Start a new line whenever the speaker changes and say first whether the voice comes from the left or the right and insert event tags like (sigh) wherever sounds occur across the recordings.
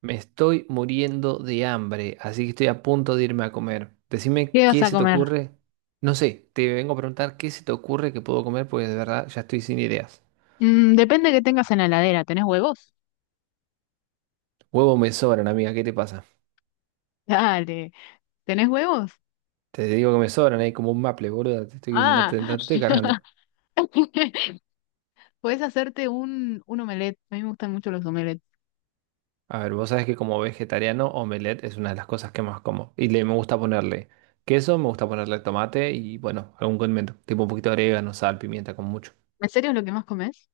right: Me estoy muriendo de hambre, así que estoy a punto de irme a comer. Decime
left: ¿Qué vas
right: qué
left: a
right: se te
left: comer?
right: ocurre. No sé, te vengo a preguntar qué se te ocurre que puedo comer porque de verdad ya estoy sin ideas.
left: Mm, depende que tengas en la heladera. ¿Tenés huevos?
right: Huevos me sobran, amiga, ¿qué te pasa?
left: (laughs) Dale. ¿Tenés huevos?
right: Te digo que me sobran, hay como un maple, boludo. No
left: Ah.
right: te, no te estoy cargando.
left: (laughs) Podés hacerte un omelette. A mí me gustan mucho los omelettes.
right: A ver, vos sabés que como vegetariano, omelette es una de las cosas que más como. Y le me gusta ponerle queso, me gusta ponerle tomate y bueno, algún condimento. Tipo un poquito de orégano, sal, pimienta, con mucho.
left: ¿En serio es lo que más comes?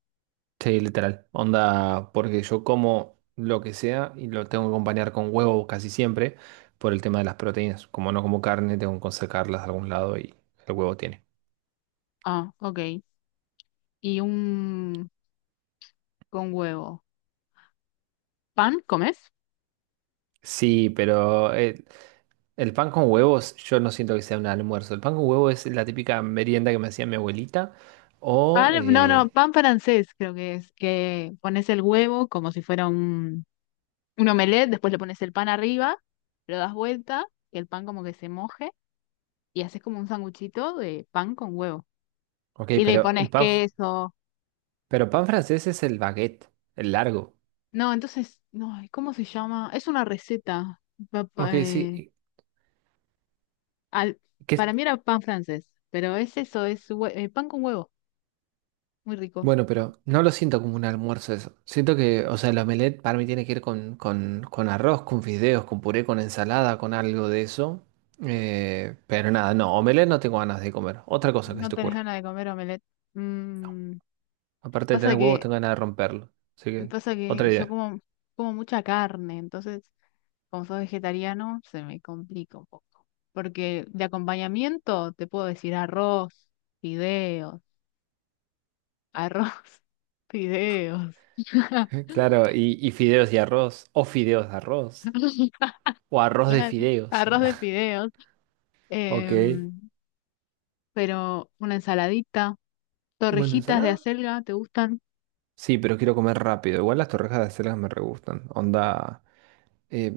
right: Sí, literal. Onda, porque yo como lo que sea y lo tengo que acompañar con huevo casi siempre por el tema de las proteínas. Como no como carne, tengo que sacarlas de algún lado y el huevo tiene.
left: Ah, ok. Y un con huevo. ¿Pan comes?
right: Sí, pero pan con huevos yo no siento que sea un almuerzo. El pan con huevo es la típica merienda que me hacía mi abuelita. O,
left: Pan, no, no,
right: eh,
left: pan francés creo que es. Que pones el huevo como si fuera un omelette, después le pones el pan arriba, lo das vuelta, que el pan como que se moje y haces como un sanguchito de pan con huevo.
right: ok,
left: Y le
right: pero
left: pones
right: el pan, f-
left: queso.
right: pero pan francés es el baguette, el largo.
left: No, entonces, no, ¿cómo se llama? Es una receta. Pa-
right: Ok,
left: pa- eh,
right: sí.
left: al-
right: ¿Qué,
left: para mí era pan francés, pero es eso, es pan con huevo, muy rico.
right: Bueno, pero no lo siento como un almuerzo eso. Siento que, o sea, el omelette para mí tiene que ir con arroz, con fideos, con puré, con ensalada, con algo de eso. Pero nada, no, omelette no tengo ganas de comer. Otra cosa que se
left: No
right: te
left: tenés
right: ocurra.
left: ganas de comer omelette. Mm,
right: Aparte de
left: pasa
right: tener huevos,
left: que,
right: tengo ganas de romperlo. Así que,
left: pasa que
right: otra
left: yo
right: idea.
left: como, como mucha carne, entonces, como soy vegetariano, se me complica un poco. Porque de acompañamiento te puedo decir arroz, fideos, arroz, (laughs) fideos.
right: (laughs) Claro, y fideos y arroz. O fideos de arroz. O
left: (laughs)
right: arroz de
left: Claro,
right: fideos.
left: arroz de
right: (laughs)
left: fideos,
right: Ok.
left: em, pero una ensaladita,
right: Bueno,
left: torrejitas de
right: ensalada.
left: acelga, ¿te gustan?
right: Sí, pero quiero comer rápido. Igual las torrejas de acelgas me re gustan. Onda. Eh,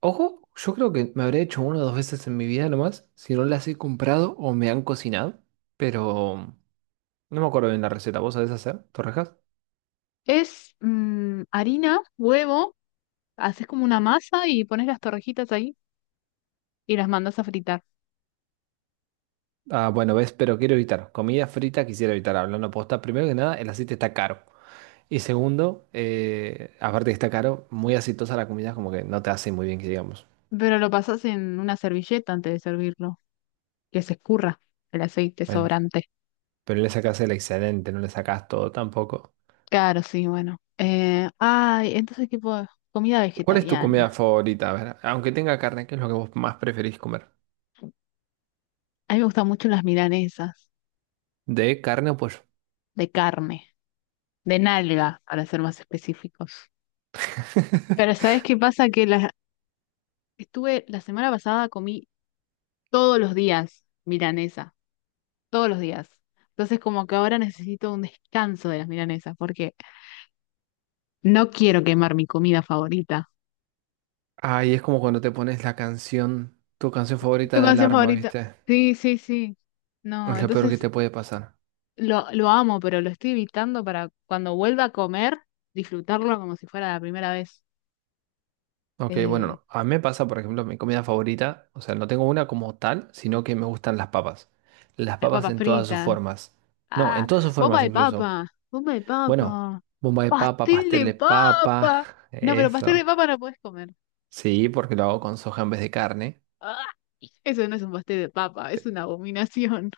right: Ojo, yo creo que me habré hecho una o dos veces en mi vida nomás, si no las he comprado o me han cocinado, pero no me acuerdo bien la receta. ¿Vos sabés hacer torrejas?
left: Es harina, huevo, haces como una masa y pones las torrejitas ahí y las mandas a fritar.
right: Ah, bueno, ves, pero quiero evitar. Comida frita quisiera evitar, hablando posta. Primero que nada, el aceite está caro. Y segundo, aparte que está caro, muy aceitosa la comida, como que no te hace muy bien que digamos.
left: Pero lo pasas en una servilleta antes de servirlo, que se escurra el aceite
right: Bueno,
left: sobrante.
right: pero le sacás el excedente, no le sacás todo tampoco.
left: Claro, sí, bueno. Ay, entonces tipo de comida
right: ¿Cuál es tu
left: vegetariana.
right: comida favorita? A ver, aunque tenga carne, ¿qué es lo que vos más preferís comer?
left: A mí me gustan mucho las milanesas
right: ¿De carne o pollo?
left: de carne, de nalga, para ser más específicos. Pero ¿sabes qué pasa? Estuve la semana pasada comí todos los días milanesa, todos los días. Entonces como que ahora necesito un descanso de las milanesas porque no quiero quemar mi comida favorita.
right: Ay, es como cuando te pones la canción, tu canción
left: ¿Tu
right: favorita de
left: canción
right: alarma,
left: favorita?
right: ¿viste?
left: Sí, sí, sí. No,
right: Es lo peor que
left: entonces
right: te puede pasar.
left: lo amo, pero lo estoy evitando para cuando vuelva a comer, disfrutarlo como si fuera la primera vez.
right: Ok, bueno,
left: Eh,
right: no. A mí me pasa, por ejemplo, mi comida favorita, o sea, no tengo una como tal, sino que me gustan las papas. Las
left: las
right: papas
left: papas
right: en todas sus
left: fritas.
right: formas. No,
left: Ah,
right: en todas sus
left: bomba
right: formas
left: de
right: incluso.
left: papa, bomba de
right: Bueno,
left: papa.
right: bomba de papa,
left: ¡Pastel
right: pastel
left: de
right: de papa,
left: papa!
right: (laughs)
left: No, pero pastel de
right: eso.
left: papa no puedes comer.
right: Sí, porque lo hago con soja en vez de carne.
left: ¡Ah! Eso no es un pastel de papa, es una abominación.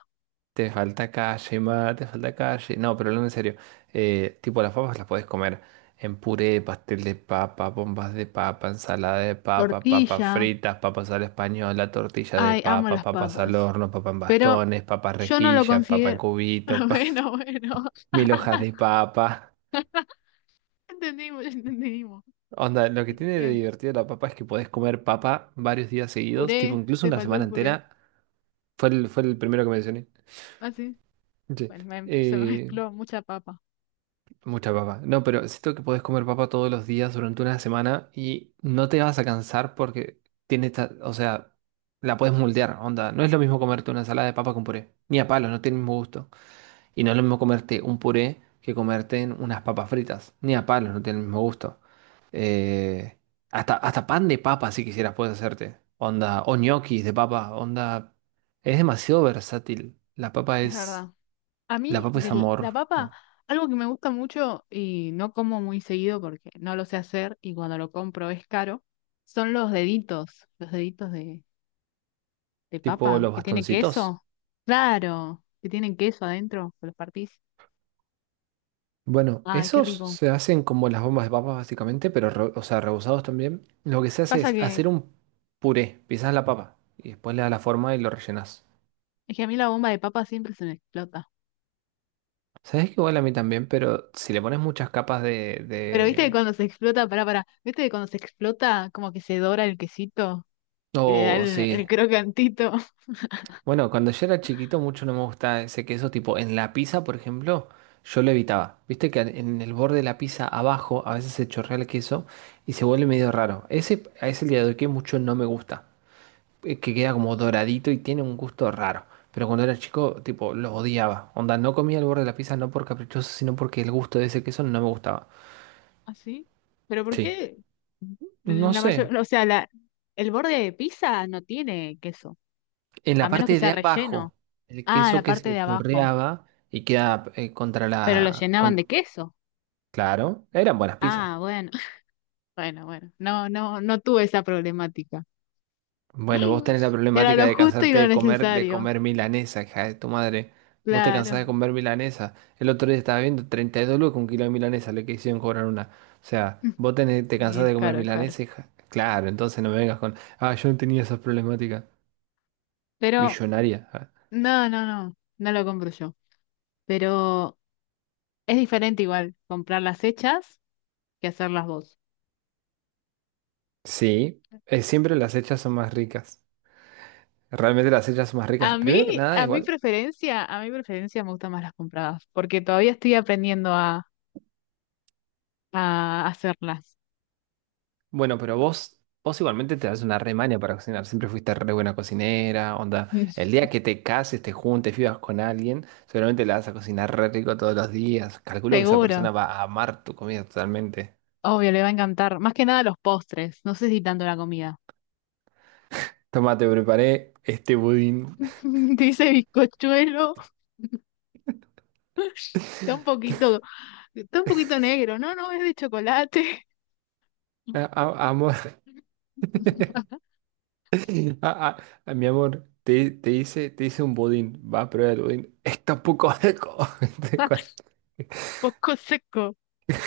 right: Te falta calle, ma, te falta calle. No, pero hablando en serio, tipo las papas las podés comer en puré, pastel de papa, bombas de papa, ensalada de papa, papas
left: Tortilla.
right: fritas, papas a la española, tortilla de
left: Ay, amo
right: papa,
left: las
right: papas al
left: papas.
right: horno, papa en
left: Pero
right: bastones, papa
left: yo no lo
right: rejilla, papa en
left: considero. (laughs)
right: cubito, (laughs)
left: Bueno, bueno.
right: mil hojas de papa.
left: Entendimos, ya entendimos.
right: Onda, lo que tiene de
left: Este,
right: divertido la papa es que podés comer papa varios días seguidos, tipo
left: puré,
right: incluso
left: te
right: una
left: faltó
right: semana
left: el puré.
right: entera. Fue el primero que mencioné.
left: Ah, sí.
right: Sí.
left: Bueno, se me
right: Eh,
left: mezcló mucha papa.
right: Mucha papa. No, pero siento que podés comer papa todos los días durante una semana y no te vas a cansar porque tiene esta, o sea, la puedes moldear, onda. No es lo mismo comerte una ensalada de papa con puré, ni a palo, no tiene el mismo gusto. Y no es lo mismo comerte un puré que comerte en unas papas fritas, ni a palo, no tiene el mismo gusto. Eh, hasta pan de papa si quisieras puedes hacerte, onda, o ñoquis de papa, onda. Es demasiado versátil.
left: Es verdad. A
right: La
left: mí,
right: papa es
left: de la
right: amor,
left: papa,
right: ah,
left: algo que me gusta mucho y no como muy seguido porque no lo sé hacer y cuando lo compro es caro, son los deditos de
right: Tipo
left: papa
right: los
left: que tiene
right: bastoncitos.
left: queso. Claro, que tienen queso adentro, que los partís.
right: Bueno,
left: Ay, qué
right: esos
left: rico.
right: se hacen como las bombas de papas básicamente, pero o sea, rebusados también. Lo que se hace
left: Pasa
right: es
left: que
right: hacer un puré, pisas la papa y después le das la forma y lo rellenas.
left: es que a mí la bomba de papa siempre se me explota.
right: Sabes que igual a mí también, pero si le pones muchas capas de,
left: Pero viste que
right: de...
left: cuando se explota, pará, pará, viste que cuando se explota como que se dora el quesito, que le da
right: Oh, sí.
left: el crocantito.
right: Bueno, cuando yo era chiquito mucho no me gustaba ese queso, tipo en la pizza, por ejemplo, yo lo evitaba. Viste que en el borde de la pizza abajo a veces se chorrea el queso y se vuelve medio raro. A ese día de hoy que mucho no me gusta. Que queda como doradito y tiene un gusto raro. Pero cuando era chico, tipo, lo odiaba. Onda, no comía el borde de la pizza no por caprichoso, sino porque el gusto de ese queso no me gustaba.
left: ¿Ah, sí? ¿Pero por
right: Sí.
left: qué
right: No
left: la
right: sé.
left: mayor, o sea, la, el borde de pizza no tiene queso,
right: En
left: a
right: la
left: menos que
right: parte
left: sea
right: de abajo,
left: relleno?
right: el
left: Ah,
right: queso
left: la
right: que
left: parte
right: se
left: de abajo.
right: torreaba y queda contra
left: Pero lo
right: la...
left: llenaban de
right: con-
left: queso.
right: Claro, eran buenas
left: Ah,
right: pizzas.
left: bueno, (laughs) bueno, bueno. No, no, no tuve esa problemática.
right: Bueno, vos tenés la
left: (laughs) Era
right: problemática
left: lo
right: de
left: justo y
right: cansarte
left: lo
right: de comer, de
left: necesario.
right: comer milanesa, hija de tu madre. Vos te cansás de
left: Claro.
right: comer milanesa. El otro día estaba viendo 32 lucas un kilo de milanesa, le quisieron cobrar una. O sea,
left: (laughs)
right: te
left: Sí,
right: cansás
left: es
right: de comer
left: caro, es caro.
right: milanesa, hija. Claro, entonces no me vengas con, yo no tenía esas problemáticas.
left: Pero
right: Millonaria. Ah.
left: no, no, no, no lo compro yo. Pero es diferente igual comprar las hechas que hacerlas vos.
right: Sí, siempre las hechas son más ricas. Realmente las hechas son más ricas.
left: A mí,
right: Primero que nada, igual.
left: a mi preferencia me gustan más las compradas, porque todavía estoy aprendiendo a hacerlas.
right: Bueno, pero vos igualmente te das una remaña para cocinar. Siempre fuiste re buena cocinera, onda. El
left: (laughs)
right: día que te cases, te juntes, vivas con alguien, seguramente la vas a cocinar re rico todos los días. Calculo que esa
left: Seguro,
right: persona va a amar tu comida totalmente.
left: obvio, le va a encantar. Más que nada los postres, no sé si tanto la comida.
right: Toma, te preparé este budín.
left: (laughs) Dice bizcochuelo, está un poquito, está un poquito negro. No, no, es de chocolate.
right: (laughs) Amor,
left: (laughs)
right: (laughs) a- a- mi amor, te hice un budín. Va a probar el budín. (laughs) Está un poco seco. (laughs)
left: Ah, poco seco.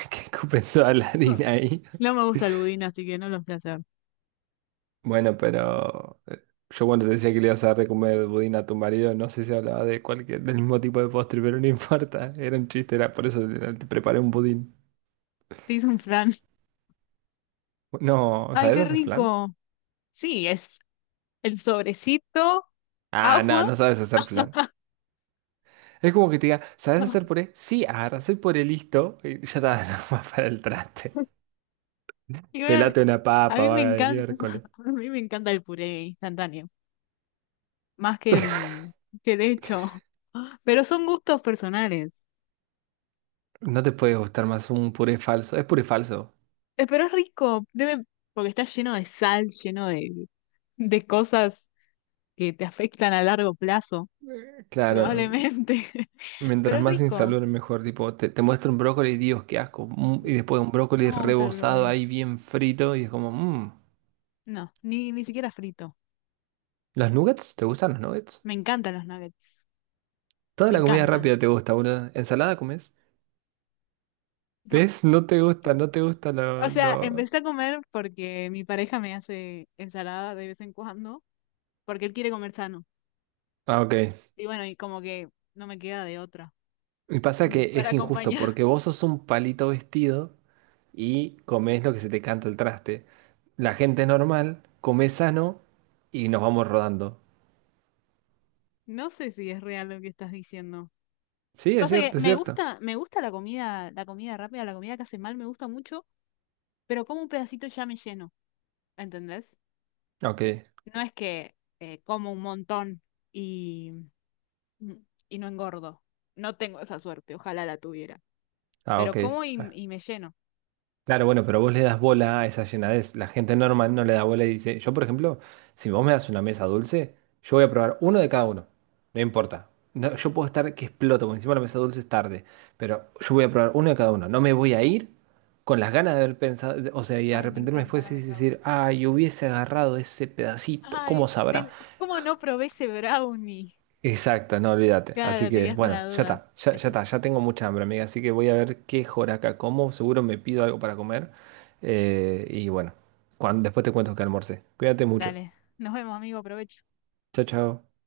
right: Que escupen toda la harina ahí.
left: No me gusta el budín, así que no lo voy a hacer.
right: Bueno, pero yo cuando te decía que le ibas a dar de comer budín a tu marido, no sé si hablaba de cualquier, del mismo tipo de postre, pero no (laughs) importa, era un chiste, era por eso te preparé un budín.
left: Te hice un flan.
right: No,
left: Ay,
right: ¿sabes
left: qué
right: hacer flan?
left: rico. Sí, es el sobrecito,
right: Ah, no,
left: agua.
right: no sabes hacer flan. Es como que te diga, ¿sabes hacer
left: (laughs)
right: puré? Sí, agarras el puré listo y ya está, (laughs) no va para el traste.
left: Y bueno,
right: Pelate una
left: a
right: papa,
left: mí me
right: vaga de
left: encanta,
right: miércoles.
left: (laughs) a mí me encanta el puré instantáneo, más que
right: (laughs)
left: que el hecho. (laughs) Pero son gustos personales.
right: No te puede gustar más un puré falso. Es puré falso.
left: Pero es rico, debe, porque está lleno de sal, lleno de cosas que te afectan a largo plazo,
right: Claro.
left: probablemente. (laughs) Pero
right: Mientras
left: es
right: más
left: rico.
right: insalubre, mejor. Tipo, te muestra un brócoli, Dios, qué asco. Y después un
left: No
right: brócoli
left: me gusta el
right: rebozado
left: brócoli.
right: ahí bien frito. Y es como, mmm.
left: No, ni, ni siquiera frito.
right: ¿Los nuggets? ¿Te gustan los nuggets?
left: Me encantan los nuggets.
right: Toda
left: Me
right: la comida
left: encantan.
right: rápida te gusta, boludo. ¿Ensalada comes?
left: No.
right: ¿Ves? No te gusta, no te gusta
left: O
right: lo,
left: sea,
right: lo...
left: empecé a comer porque mi pareja me hace ensalada de vez en cuando. Porque él quiere comer sano.
right: Ah, ok.
left: Y bueno, y como que no me queda de otra
right: Y pasa
left: (laughs)
right: que
left: para
right: es injusto
left: acompañar.
right: porque vos sos un palito vestido y comés lo que se te canta el traste. La gente normal come sano y nos vamos rodando.
left: No sé si es real lo que estás diciendo.
right: Sí, es
left: Pasa que
right: cierto, es cierto.
left: me gusta la comida rápida, la comida que hace mal, me gusta mucho, pero como un pedacito ya me lleno, ¿entendés?
right: Ok.
left: No es que como un montón y, mm, y no engordo. No tengo esa suerte, ojalá la tuviera.
right: Ah,
left: Pero
right: ok.
left: como y me lleno.
right: Claro, bueno, pero vos le das bola a esa llenadez. La gente normal no le da bola y dice, yo por ejemplo, si vos me das una mesa dulce, yo voy a probar uno de cada uno. No importa. No, yo puedo estar que exploto, porque encima la mesa dulce es tarde, pero yo voy a probar uno de cada uno. No me voy a ir con las ganas de haber pensado, o sea, y
left: Ay, me
right: arrepentirme
left: encanta
right: después
left: la
right: y
left: mesa
right: decir,
left: dulce.
right: ay, hubiese agarrado ese pedacito,
left: Ay,
right: ¿cómo sabrá?
left: ¿cómo no probé ese brownie?
right: Exacto, no olvídate. Así
left: Claro, te
right: que
left: quedas con
right: bueno,
left: la
right: ya
left: duda.
right: está, ya está, ya tengo mucha hambre, amiga. Así que voy a ver qué joraca como. Seguro me pido algo para comer. Y bueno, después te cuento que almorcé. Cuídate mucho.
left: Dale, nos vemos, amigo, provecho.
right: Chao, chao.